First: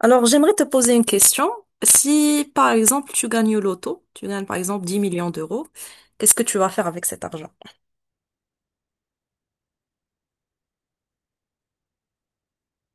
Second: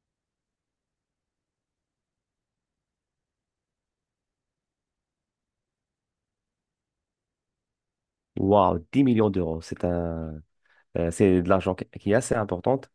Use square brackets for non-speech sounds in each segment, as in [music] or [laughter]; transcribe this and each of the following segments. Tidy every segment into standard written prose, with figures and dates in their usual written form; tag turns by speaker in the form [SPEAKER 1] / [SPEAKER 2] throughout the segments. [SPEAKER 1] Alors, j'aimerais te poser une question. Si, par exemple, tu gagnes au loto, tu gagnes, par exemple, 10 millions d'euros, qu'est-ce que tu vas faire avec cet argent?
[SPEAKER 2] Waouh, 10 millions d'euros, c'est un, c'est de l'argent qui est assez importante.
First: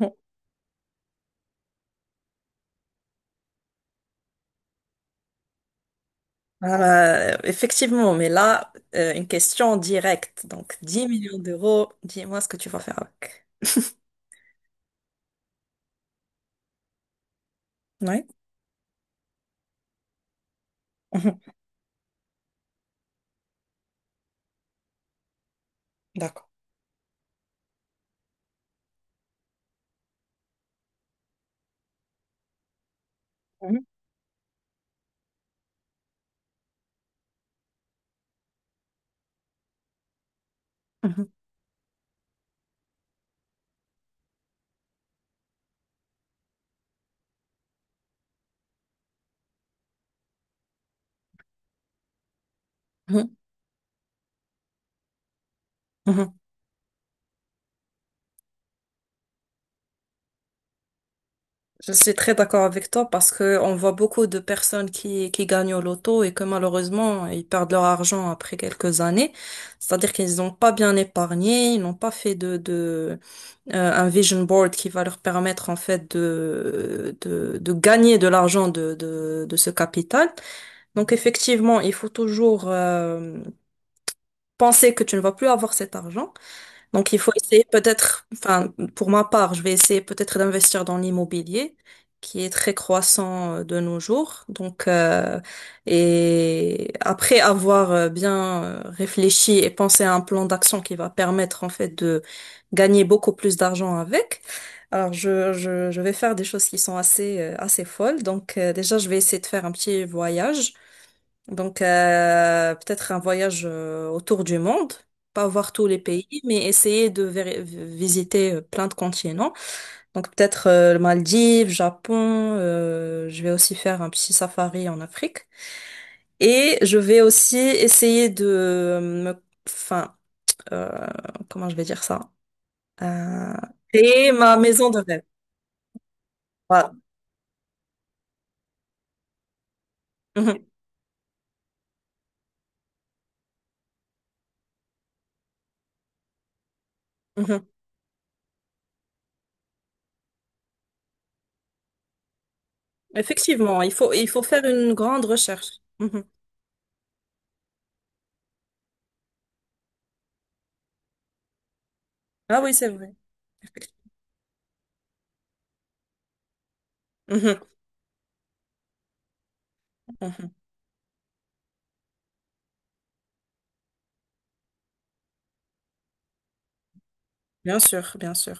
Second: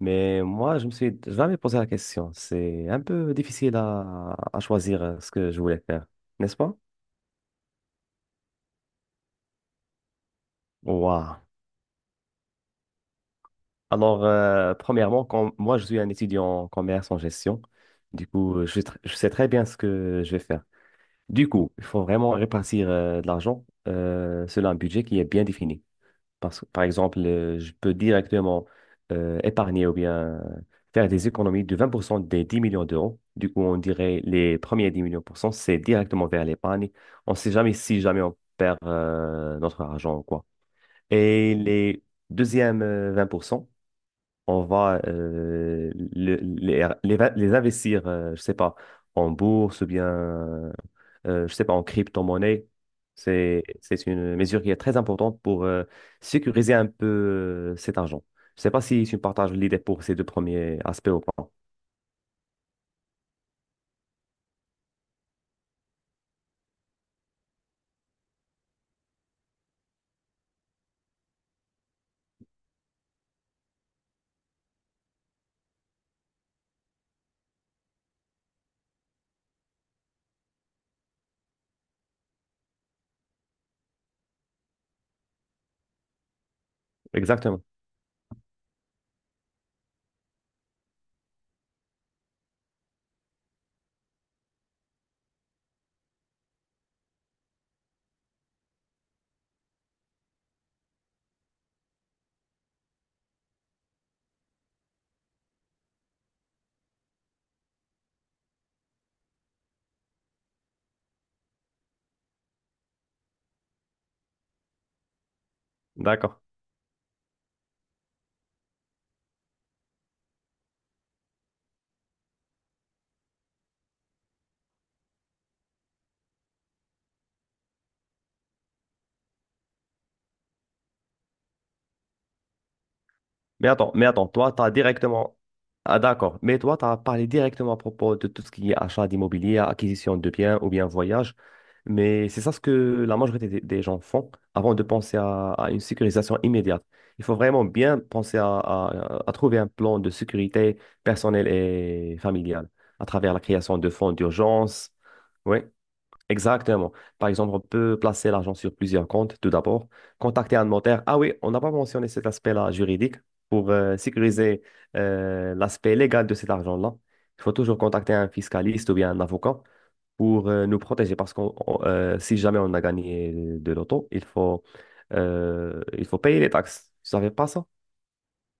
[SPEAKER 2] Mais moi, je me suis jamais posé la question. C'est un peu difficile à choisir ce que je voulais faire, n'est-ce pas?
[SPEAKER 1] Effectivement, mais là, une question directe. Donc, 10
[SPEAKER 2] Waouh.
[SPEAKER 1] millions d'euros, dis-moi ce que tu vas faire avec.
[SPEAKER 2] Alors, premièrement, quand, moi, je suis un étudiant en commerce en gestion.
[SPEAKER 1] Oui.
[SPEAKER 2] Du coup, je, je sais très bien ce que je vais faire.
[SPEAKER 1] Mhm.
[SPEAKER 2] Du coup, il faut vraiment répartir de l'argent selon un budget qui est bien défini.
[SPEAKER 1] [laughs] D'accord.
[SPEAKER 2] Parce, par exemple, je peux directement épargner ou bien faire des économies de 20% des 10 millions d'euros. Du coup, on
[SPEAKER 1] Mhm.
[SPEAKER 2] dirait les premiers 10 millions pour cent, c'est directement vers l'épargne. On ne sait jamais si jamais on perd notre argent ou quoi. Et les deuxièmes 20%, on va les investir, je sais pas, en bourse ou bien, je sais pas, en crypto-monnaie.
[SPEAKER 1] Mhm.
[SPEAKER 2] C'est une mesure qui est très importante pour
[SPEAKER 1] Mhm.
[SPEAKER 2] sécuriser un peu cet argent. Je sais pas si tu partages l'idée pour ces deux premiers aspects ou pas.
[SPEAKER 1] Je suis très d'accord avec toi parce que on voit beaucoup de personnes qui gagnent au loto et que malheureusement, ils perdent leur argent après quelques années. C'est-à-dire qu'ils n'ont pas bien épargné, ils n'ont pas fait un vision board qui va leur permettre, en fait, de gagner de l'argent de ce capital. Donc, effectivement, il faut toujours, penser que tu ne vas plus avoir cet argent. Donc, il faut
[SPEAKER 2] Exactement.
[SPEAKER 1] essayer peut-être, enfin, pour ma part, je vais essayer peut-être d'investir dans l'immobilier, qui est très croissant de nos jours. Donc, et après avoir bien réfléchi et pensé à un plan d'action qui va permettre, en fait, de gagner beaucoup plus d'argent avec, alors je vais faire des choses qui sont assez folles. Donc, déjà, je vais essayer de faire un petit voyage. Donc, peut-être un voyage autour du monde, pas voir tous les pays,
[SPEAKER 2] D'accord.
[SPEAKER 1] mais essayer de visiter plein de continents. Donc, peut-être le Maldives, Japon, je vais aussi faire un petit safari en Afrique. Et je vais aussi essayer de euh, comment je vais dire ça? Euh,
[SPEAKER 2] Mais attends,
[SPEAKER 1] Créer
[SPEAKER 2] toi,
[SPEAKER 1] ma
[SPEAKER 2] tu as
[SPEAKER 1] maison de rêve.
[SPEAKER 2] directement. Ah, d'accord. Mais toi, tu
[SPEAKER 1] Voilà.
[SPEAKER 2] as parlé directement à propos de tout ce qui est achat d'immobilier, acquisition de biens
[SPEAKER 1] Mhm,
[SPEAKER 2] ou bien voyage. Mais c'est ça ce que la majorité des gens font avant de penser à une sécurisation immédiate. Il faut
[SPEAKER 1] mhm.
[SPEAKER 2] vraiment bien penser à trouver un plan de sécurité personnelle et familiale à travers la création
[SPEAKER 1] Effectivement,
[SPEAKER 2] de
[SPEAKER 1] il faut,
[SPEAKER 2] fonds
[SPEAKER 1] il faut faire
[SPEAKER 2] d'urgence.
[SPEAKER 1] une grande
[SPEAKER 2] Oui.
[SPEAKER 1] recherche. Mhm.
[SPEAKER 2] Exactement. Par exemple, on peut placer l'argent sur plusieurs comptes, tout d'abord. Contacter un notaire. Ah oui, on n'a pas mentionné cet
[SPEAKER 1] Ah
[SPEAKER 2] aspect-là
[SPEAKER 1] oui, c'est vrai.
[SPEAKER 2] juridique pour
[SPEAKER 1] Effectivement.
[SPEAKER 2] sécuriser l'aspect légal de cet argent-là. Il faut
[SPEAKER 1] Mhm,
[SPEAKER 2] toujours contacter un fiscaliste ou bien un avocat pour
[SPEAKER 1] mhm.
[SPEAKER 2] nous protéger parce que si jamais on a gagné de l'auto, il faut payer les taxes. Tu savais pas ça?
[SPEAKER 1] Bien sûr, bien sûr.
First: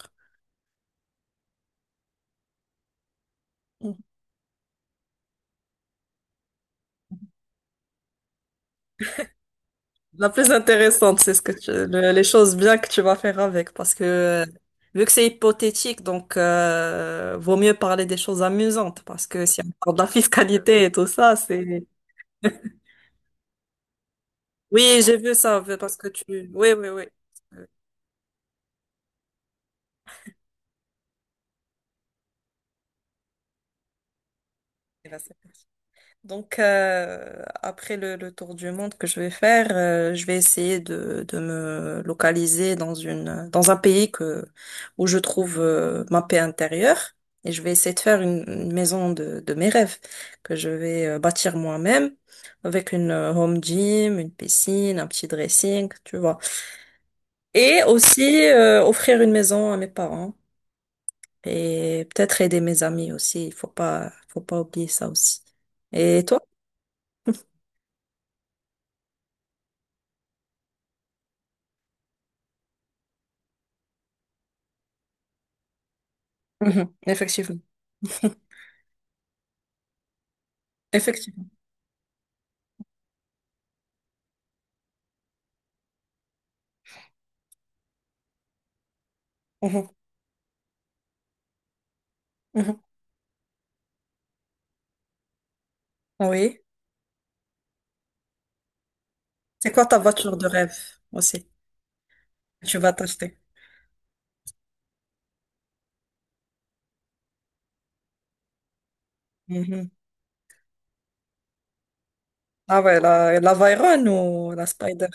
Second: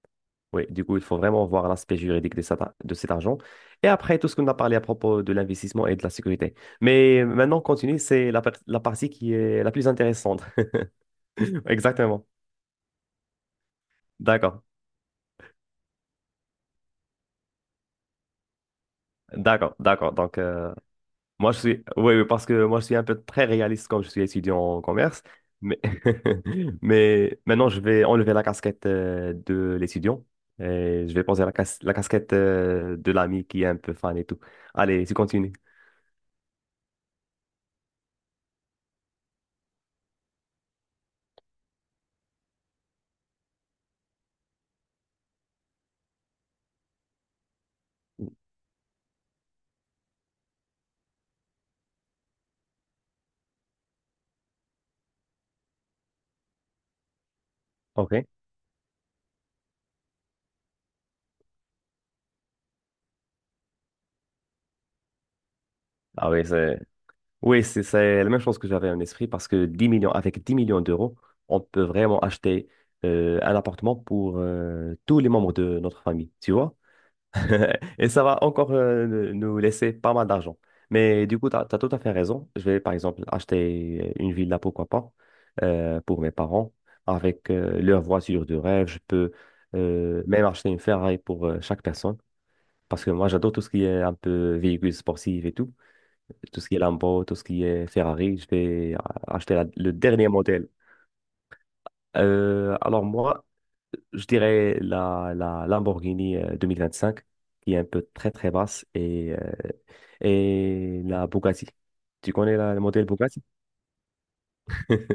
[SPEAKER 2] Oui, du coup, il faut vraiment voir l'aspect juridique de cet argent. Et
[SPEAKER 1] Mm.
[SPEAKER 2] après, tout ce qu'on a parlé à propos de l'investissement et de la sécurité. Mais maintenant, on continue, c'est la partie qui est la plus
[SPEAKER 1] La
[SPEAKER 2] intéressante.
[SPEAKER 1] plus intéressante, c'est ce que
[SPEAKER 2] [laughs]
[SPEAKER 1] les
[SPEAKER 2] Exactement.
[SPEAKER 1] choses bien que tu vas faire avec, parce que
[SPEAKER 2] D'accord.
[SPEAKER 1] vu que c'est hypothétique, donc vaut mieux parler des choses amusantes, parce que si on
[SPEAKER 2] D'accord,
[SPEAKER 1] parle de la
[SPEAKER 2] d'accord. Donc,
[SPEAKER 1] fiscalité et tout ça,
[SPEAKER 2] moi, je
[SPEAKER 1] c'est.
[SPEAKER 2] suis... Oui, oui, parce que moi, je suis un peu très réaliste comme je suis étudiant en
[SPEAKER 1] Oui, j'ai
[SPEAKER 2] commerce.
[SPEAKER 1] vu ça,
[SPEAKER 2] Mais,
[SPEAKER 1] parce que tu. Oui,
[SPEAKER 2] [laughs]
[SPEAKER 1] oui, oui.
[SPEAKER 2] mais maintenant, je vais enlever la casquette de l'étudiant et je vais poser la casquette de l'ami qui est un peu fan et tout. Allez,
[SPEAKER 1] Euh,
[SPEAKER 2] tu continues.
[SPEAKER 1] Donc, après le tour du monde que je vais faire, je vais essayer de me localiser dans un pays où je trouve ma paix intérieure. Et je vais essayer de faire une maison de mes rêves que je vais bâtir moi-même avec une home gym, une piscine, un petit dressing, tu vois. Et
[SPEAKER 2] OK.
[SPEAKER 1] aussi offrir une maison à mes parents et peut-être aider mes amis aussi. Il faut pas, Faut pas oublier ça aussi. Et
[SPEAKER 2] Ah
[SPEAKER 1] toi?
[SPEAKER 2] oui, c'est... Oui, c'est la même chose que j'avais en esprit parce que 10 millions, avec 10 millions d'euros, on peut vraiment acheter un appartement pour tous les membres de notre famille, tu vois?
[SPEAKER 1] Mhm, effectivement.
[SPEAKER 2] [laughs] Et ça va encore nous laisser pas mal d'argent. Mais du
[SPEAKER 1] Effectivement.
[SPEAKER 2] coup, tu as, tout à fait raison. Je vais par exemple acheter une villa, pourquoi pas, pour mes parents, avec leur voiture de rêve. Je peux
[SPEAKER 1] Mhm,
[SPEAKER 2] même acheter une Ferrari pour chaque personne
[SPEAKER 1] mhm.
[SPEAKER 2] parce que moi, j'adore tout ce qui est un peu véhicule sportif et tout
[SPEAKER 1] Oui.
[SPEAKER 2] tout ce qui est Lambo, tout ce qui est Ferrari, je vais acheter
[SPEAKER 1] C'est quoi
[SPEAKER 2] le
[SPEAKER 1] ta
[SPEAKER 2] dernier
[SPEAKER 1] voiture de
[SPEAKER 2] modèle.
[SPEAKER 1] rêve aussi
[SPEAKER 2] Euh,
[SPEAKER 1] tu vas
[SPEAKER 2] alors
[SPEAKER 1] t'acheter?
[SPEAKER 2] moi, je dirais la Lamborghini cinq qui est un peu très très basse,
[SPEAKER 1] Mhm.
[SPEAKER 2] et la Bugatti. Tu connais le
[SPEAKER 1] Ah ouais,
[SPEAKER 2] modèle
[SPEAKER 1] la,
[SPEAKER 2] Bugatti?
[SPEAKER 1] la Veyron ou la Spider?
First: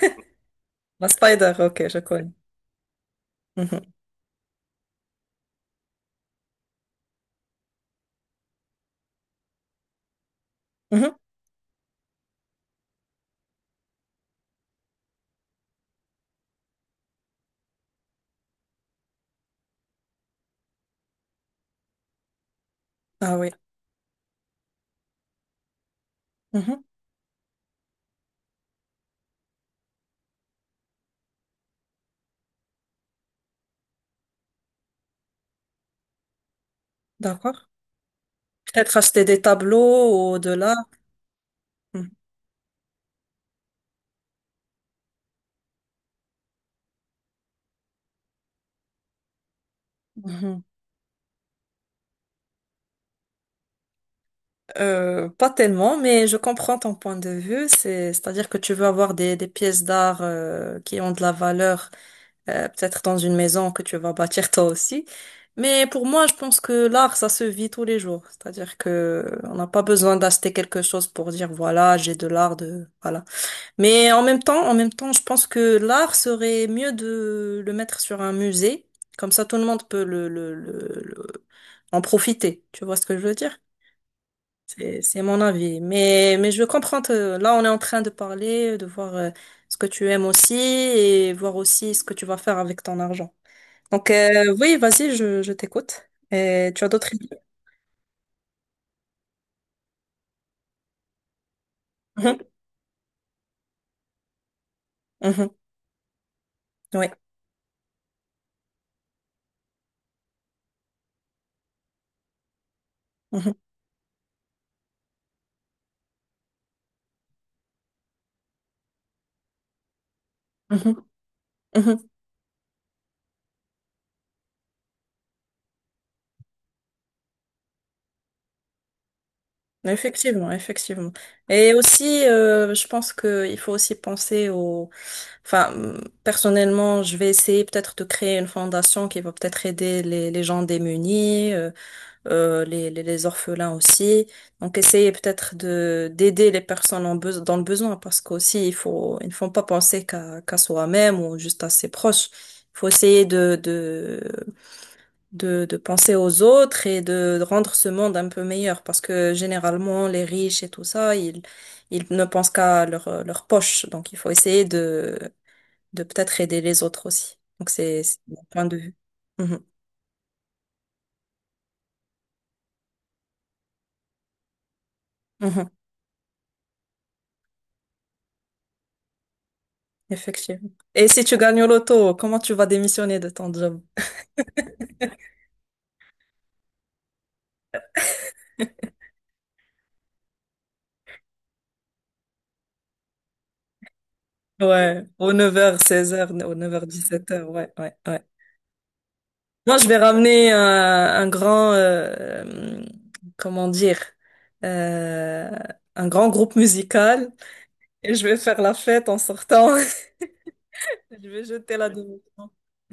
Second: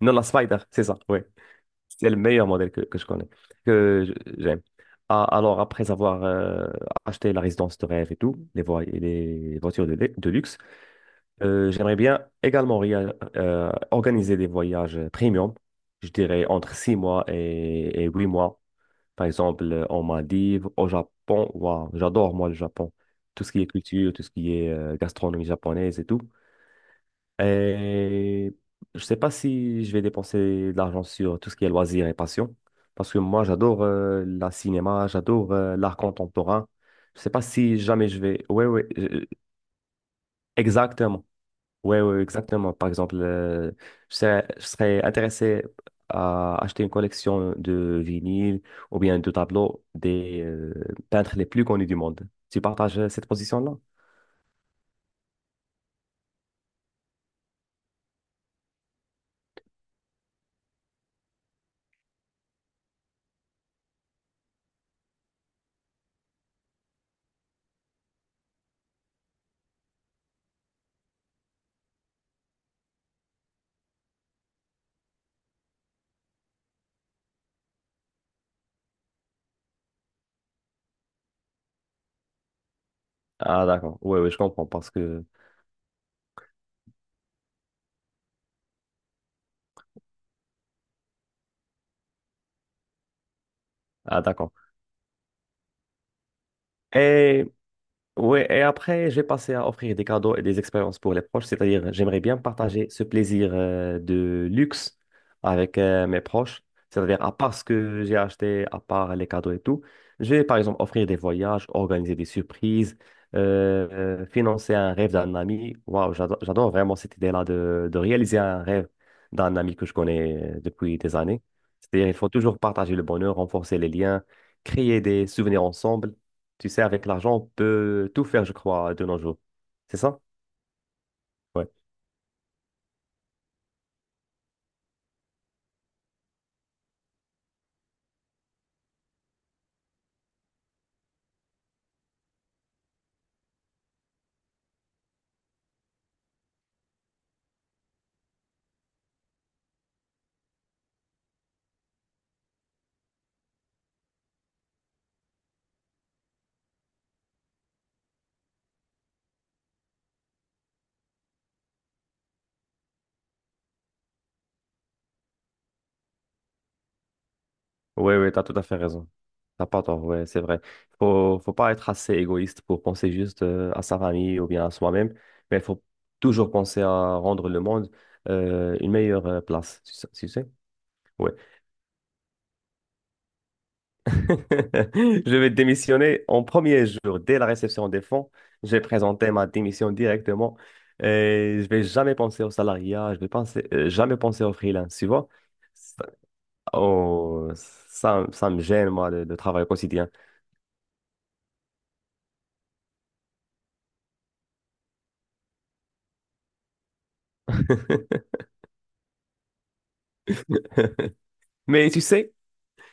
[SPEAKER 2] Non, la Spider, c'est ça,
[SPEAKER 1] La
[SPEAKER 2] oui.
[SPEAKER 1] Spider, ok, je
[SPEAKER 2] C'est le
[SPEAKER 1] connais.
[SPEAKER 2] meilleur modèle que je connais,
[SPEAKER 1] Mhm,
[SPEAKER 2] que je- j'aime. Ah, alors, après avoir acheté la résidence de rêve et tout, les voitures de luxe.
[SPEAKER 1] mhm.
[SPEAKER 2] J'aimerais bien également organiser des voyages premium, je dirais entre 6 mois et 8 mois. Par exemple, en Maldives, au Japon. Waouh, j'adore moi le Japon.
[SPEAKER 1] Ah
[SPEAKER 2] Tout
[SPEAKER 1] oui.
[SPEAKER 2] ce qui est culture, tout ce qui est gastronomie japonaise et tout.
[SPEAKER 1] Mhm,
[SPEAKER 2] Et je sais pas si je vais dépenser de l'argent sur tout ce qui est loisirs et passion, parce que moi j'adore la cinéma, j'adore l'art contemporain. Je sais pas
[SPEAKER 1] d'accord.
[SPEAKER 2] si jamais je vais. Ouais, ouais,
[SPEAKER 1] Peut-être acheter des tableaux ou de l'art.
[SPEAKER 2] exactement. Oui,
[SPEAKER 1] Mhm,
[SPEAKER 2] oui, exactement. Par exemple, je serais intéressé à acheter une collection de vinyles ou bien de tableaux des
[SPEAKER 1] mhm.
[SPEAKER 2] peintres les plus connus du monde. Tu partages cette position-là?
[SPEAKER 1] Pas tellement, mais je comprends ton point de vue. C'est-à-dire que tu veux avoir des pièces d'art qui ont de la valeur, peut-être dans une maison que tu vas bâtir toi aussi. Mais pour moi, je pense que l'art, ça se vit tous les jours. C'est-à-dire que on n'a pas besoin d'acheter quelque chose pour dire voilà, j'ai de l'art de voilà. Mais en même temps, je pense que l'art serait mieux de le mettre sur un musée. Comme ça, tout le monde peut en profiter. Tu vois ce que je veux dire?
[SPEAKER 2] Ah, d'accord. Oui, oui, je comprends parce
[SPEAKER 1] C'est
[SPEAKER 2] que...
[SPEAKER 1] mon avis. Mais je comprends. Là, on est en train de parler, de voir ce que tu aimes aussi et voir aussi ce que tu vas faire avec ton argent. Donc,
[SPEAKER 2] Ah, d'accord.
[SPEAKER 1] oui, vas-y, je t'écoute. Et tu as d'autres idées?
[SPEAKER 2] Et oui, et après, j'ai passé à offrir des cadeaux et des expériences pour les proches, c'est-à-dire j'aimerais bien
[SPEAKER 1] Mhm,
[SPEAKER 2] partager ce plaisir de luxe
[SPEAKER 1] mhm,
[SPEAKER 2] avec mes proches,
[SPEAKER 1] oui.
[SPEAKER 2] c'est-à-dire à part ce que j'ai acheté, à part les cadeaux et tout, je vais par exemple offrir des voyages, organiser des surprises,
[SPEAKER 1] Mhm,
[SPEAKER 2] euh, financer un rêve d'un ami. Waouh, j'adore vraiment cette idée-là de réaliser un rêve d'un ami que je connais
[SPEAKER 1] mhm,
[SPEAKER 2] depuis des années.
[SPEAKER 1] mhm.
[SPEAKER 2] C'est-à-dire il faut toujours partager le bonheur, renforcer les liens, créer des souvenirs ensemble. Tu sais, avec l'argent, on peut tout faire, je crois, de nos jours. C'est ça?
[SPEAKER 1] Effectivement, effectivement.
[SPEAKER 2] Ouais.
[SPEAKER 1] Et aussi, je pense que il faut aussi penser au... Enfin, personnellement, je vais essayer peut-être de créer une fondation qui va peut-être aider les gens démunis. Les, les orphelins aussi. Donc essayez peut-être de d'aider les personnes dans le besoin parce qu'aussi il faut ils ne font pas penser qu'à soi-même ou juste à ses proches. Il faut essayer de penser aux autres et de rendre ce monde un peu meilleur parce que généralement les riches et tout ça, ils ne pensent qu'à leur poche. Donc il faut essayer de peut-être aider les autres aussi. Donc c'est
[SPEAKER 2] Ouais,
[SPEAKER 1] c'est
[SPEAKER 2] ouais, t'as
[SPEAKER 1] mon
[SPEAKER 2] tout à
[SPEAKER 1] point
[SPEAKER 2] fait
[SPEAKER 1] de vue.
[SPEAKER 2] raison.
[SPEAKER 1] Mhm.
[SPEAKER 2] T'as pas tort, ouais, c'est vrai. Faut pas être assez égoïste pour penser juste à sa famille ou bien à soi-même, mais il
[SPEAKER 1] Mhm.
[SPEAKER 2] faut toujours penser à rendre le monde une meilleure place, tu sais. Tu sais.
[SPEAKER 1] Effectivement. Et si
[SPEAKER 2] Ouais.
[SPEAKER 1] tu gagnes au loto, comment tu vas démissionner de ton job?
[SPEAKER 2] [laughs] Je vais démissionner en premier jour, dès la réception des fonds. Je vais présenter ma démission directement. Et je vais jamais penser au salariat, jamais penser au freelance,
[SPEAKER 1] Ouais,
[SPEAKER 2] tu vois.
[SPEAKER 1] aux 9h, 16h, aux 9h 17h.
[SPEAKER 2] Oh,
[SPEAKER 1] Ouais, ouais, ouais.
[SPEAKER 2] ça me gêne, moi, le travail
[SPEAKER 1] Non, je vais
[SPEAKER 2] quotidien.
[SPEAKER 1] ramener un grand, comment dire, euh, un grand groupe musical et je
[SPEAKER 2] [laughs]
[SPEAKER 1] vais faire la fête en sortant. [laughs] Je vais jeter la
[SPEAKER 2] Mais tu sais,
[SPEAKER 1] démission.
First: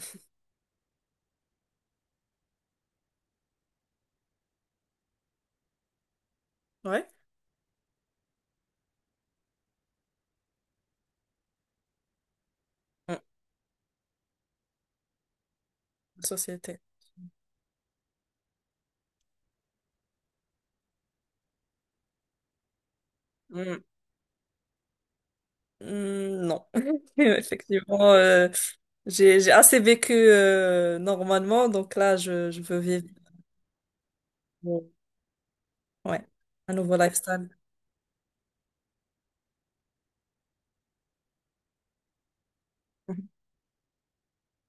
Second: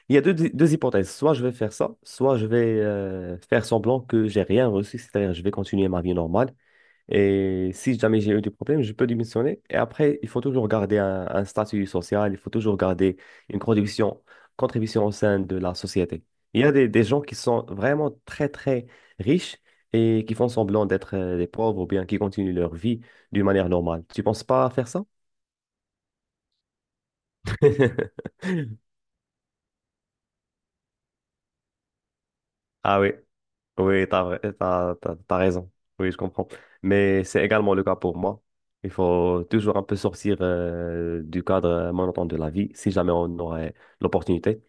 [SPEAKER 2] il y a deux hypothèses. Soit je vais faire ça, soit je vais faire semblant que j'ai rien reçu, c'est-à-dire je vais continuer ma vie normale.
[SPEAKER 1] Ouais.
[SPEAKER 2] Et si jamais j'ai eu des problèmes, je peux démissionner. Et après, il faut toujours garder un statut social, il faut toujours
[SPEAKER 1] Mm.
[SPEAKER 2] garder une contribution au sein de la société. Il y a
[SPEAKER 1] Société.
[SPEAKER 2] des gens qui sont vraiment très, très riches et qui font semblant d'être des pauvres ou bien qui continuent leur vie d'une manière
[SPEAKER 1] Mm.
[SPEAKER 2] normale. Tu penses pas faire ça?
[SPEAKER 1] Mm, non, [laughs] effectivement,
[SPEAKER 2] [laughs]
[SPEAKER 1] j'ai assez vécu normalement, donc là, je veux
[SPEAKER 2] Ah
[SPEAKER 1] vivre.
[SPEAKER 2] oui, oui, t'as, vrai- t'as, t'as- t'as raison. Oui, je
[SPEAKER 1] Ouais,
[SPEAKER 2] comprends.
[SPEAKER 1] un nouveau
[SPEAKER 2] Mais c'est
[SPEAKER 1] lifestyle.
[SPEAKER 2] également le cas pour moi. Il faut toujours un peu sortir du cadre monotone de la vie, si jamais
[SPEAKER 1] Mhm,
[SPEAKER 2] on aurait l'opportunité.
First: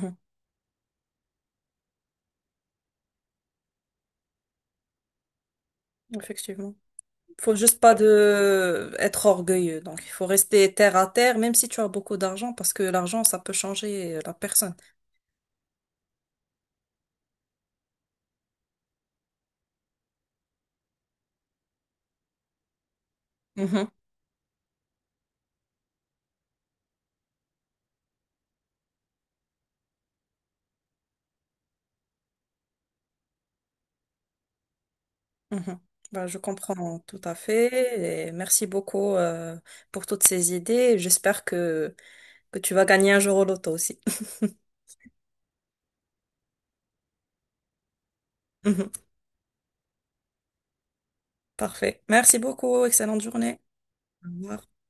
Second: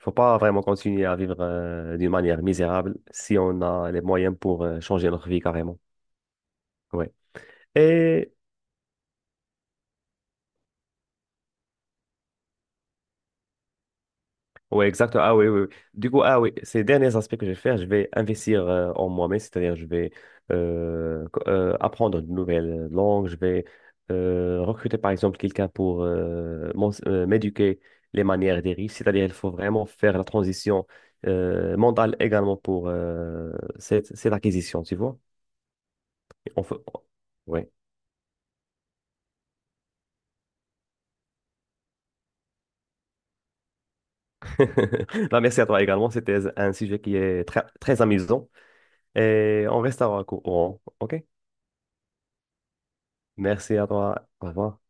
[SPEAKER 2] Il faut pas vraiment continuer à vivre d'une manière misérable si on a les moyens pour changer notre vie carrément.
[SPEAKER 1] Effectivement.
[SPEAKER 2] Ouais.
[SPEAKER 1] Faut juste pas
[SPEAKER 2] Et
[SPEAKER 1] de être orgueilleux. Donc, il faut rester terre à terre, même si tu as beaucoup d'argent, parce que l'argent, ça peut changer la personne.
[SPEAKER 2] oui, exactement. Ah oui, oui. Oui. Du coup, ah oui, ces derniers aspects que je vais faire, je vais investir en moi-même, c'est-à-dire je vais apprendre une nouvelle langue, je vais
[SPEAKER 1] Mhm,
[SPEAKER 2] recruter par exemple quelqu'un pour m'éduquer les manières des riches, c'est-à-dire il faut vraiment faire la transition mentale également pour cette acquisition, tu vois.
[SPEAKER 1] mhm. Bah, je
[SPEAKER 2] On fait-
[SPEAKER 1] comprends tout à
[SPEAKER 2] Oui.
[SPEAKER 1] fait. Et merci beaucoup, pour toutes ces idées. J'espère que tu vas gagner un jour au loto aussi. [laughs]
[SPEAKER 2] [laughs] Bah, merci à toi également, c'était un sujet qui est très, très amusant
[SPEAKER 1] Mhm.
[SPEAKER 2] et on restera au courant, OK?
[SPEAKER 1] Parfait. Merci beaucoup. Excellente journée.
[SPEAKER 2] Merci à toi.
[SPEAKER 1] Au
[SPEAKER 2] Au
[SPEAKER 1] revoir.
[SPEAKER 2] revoir.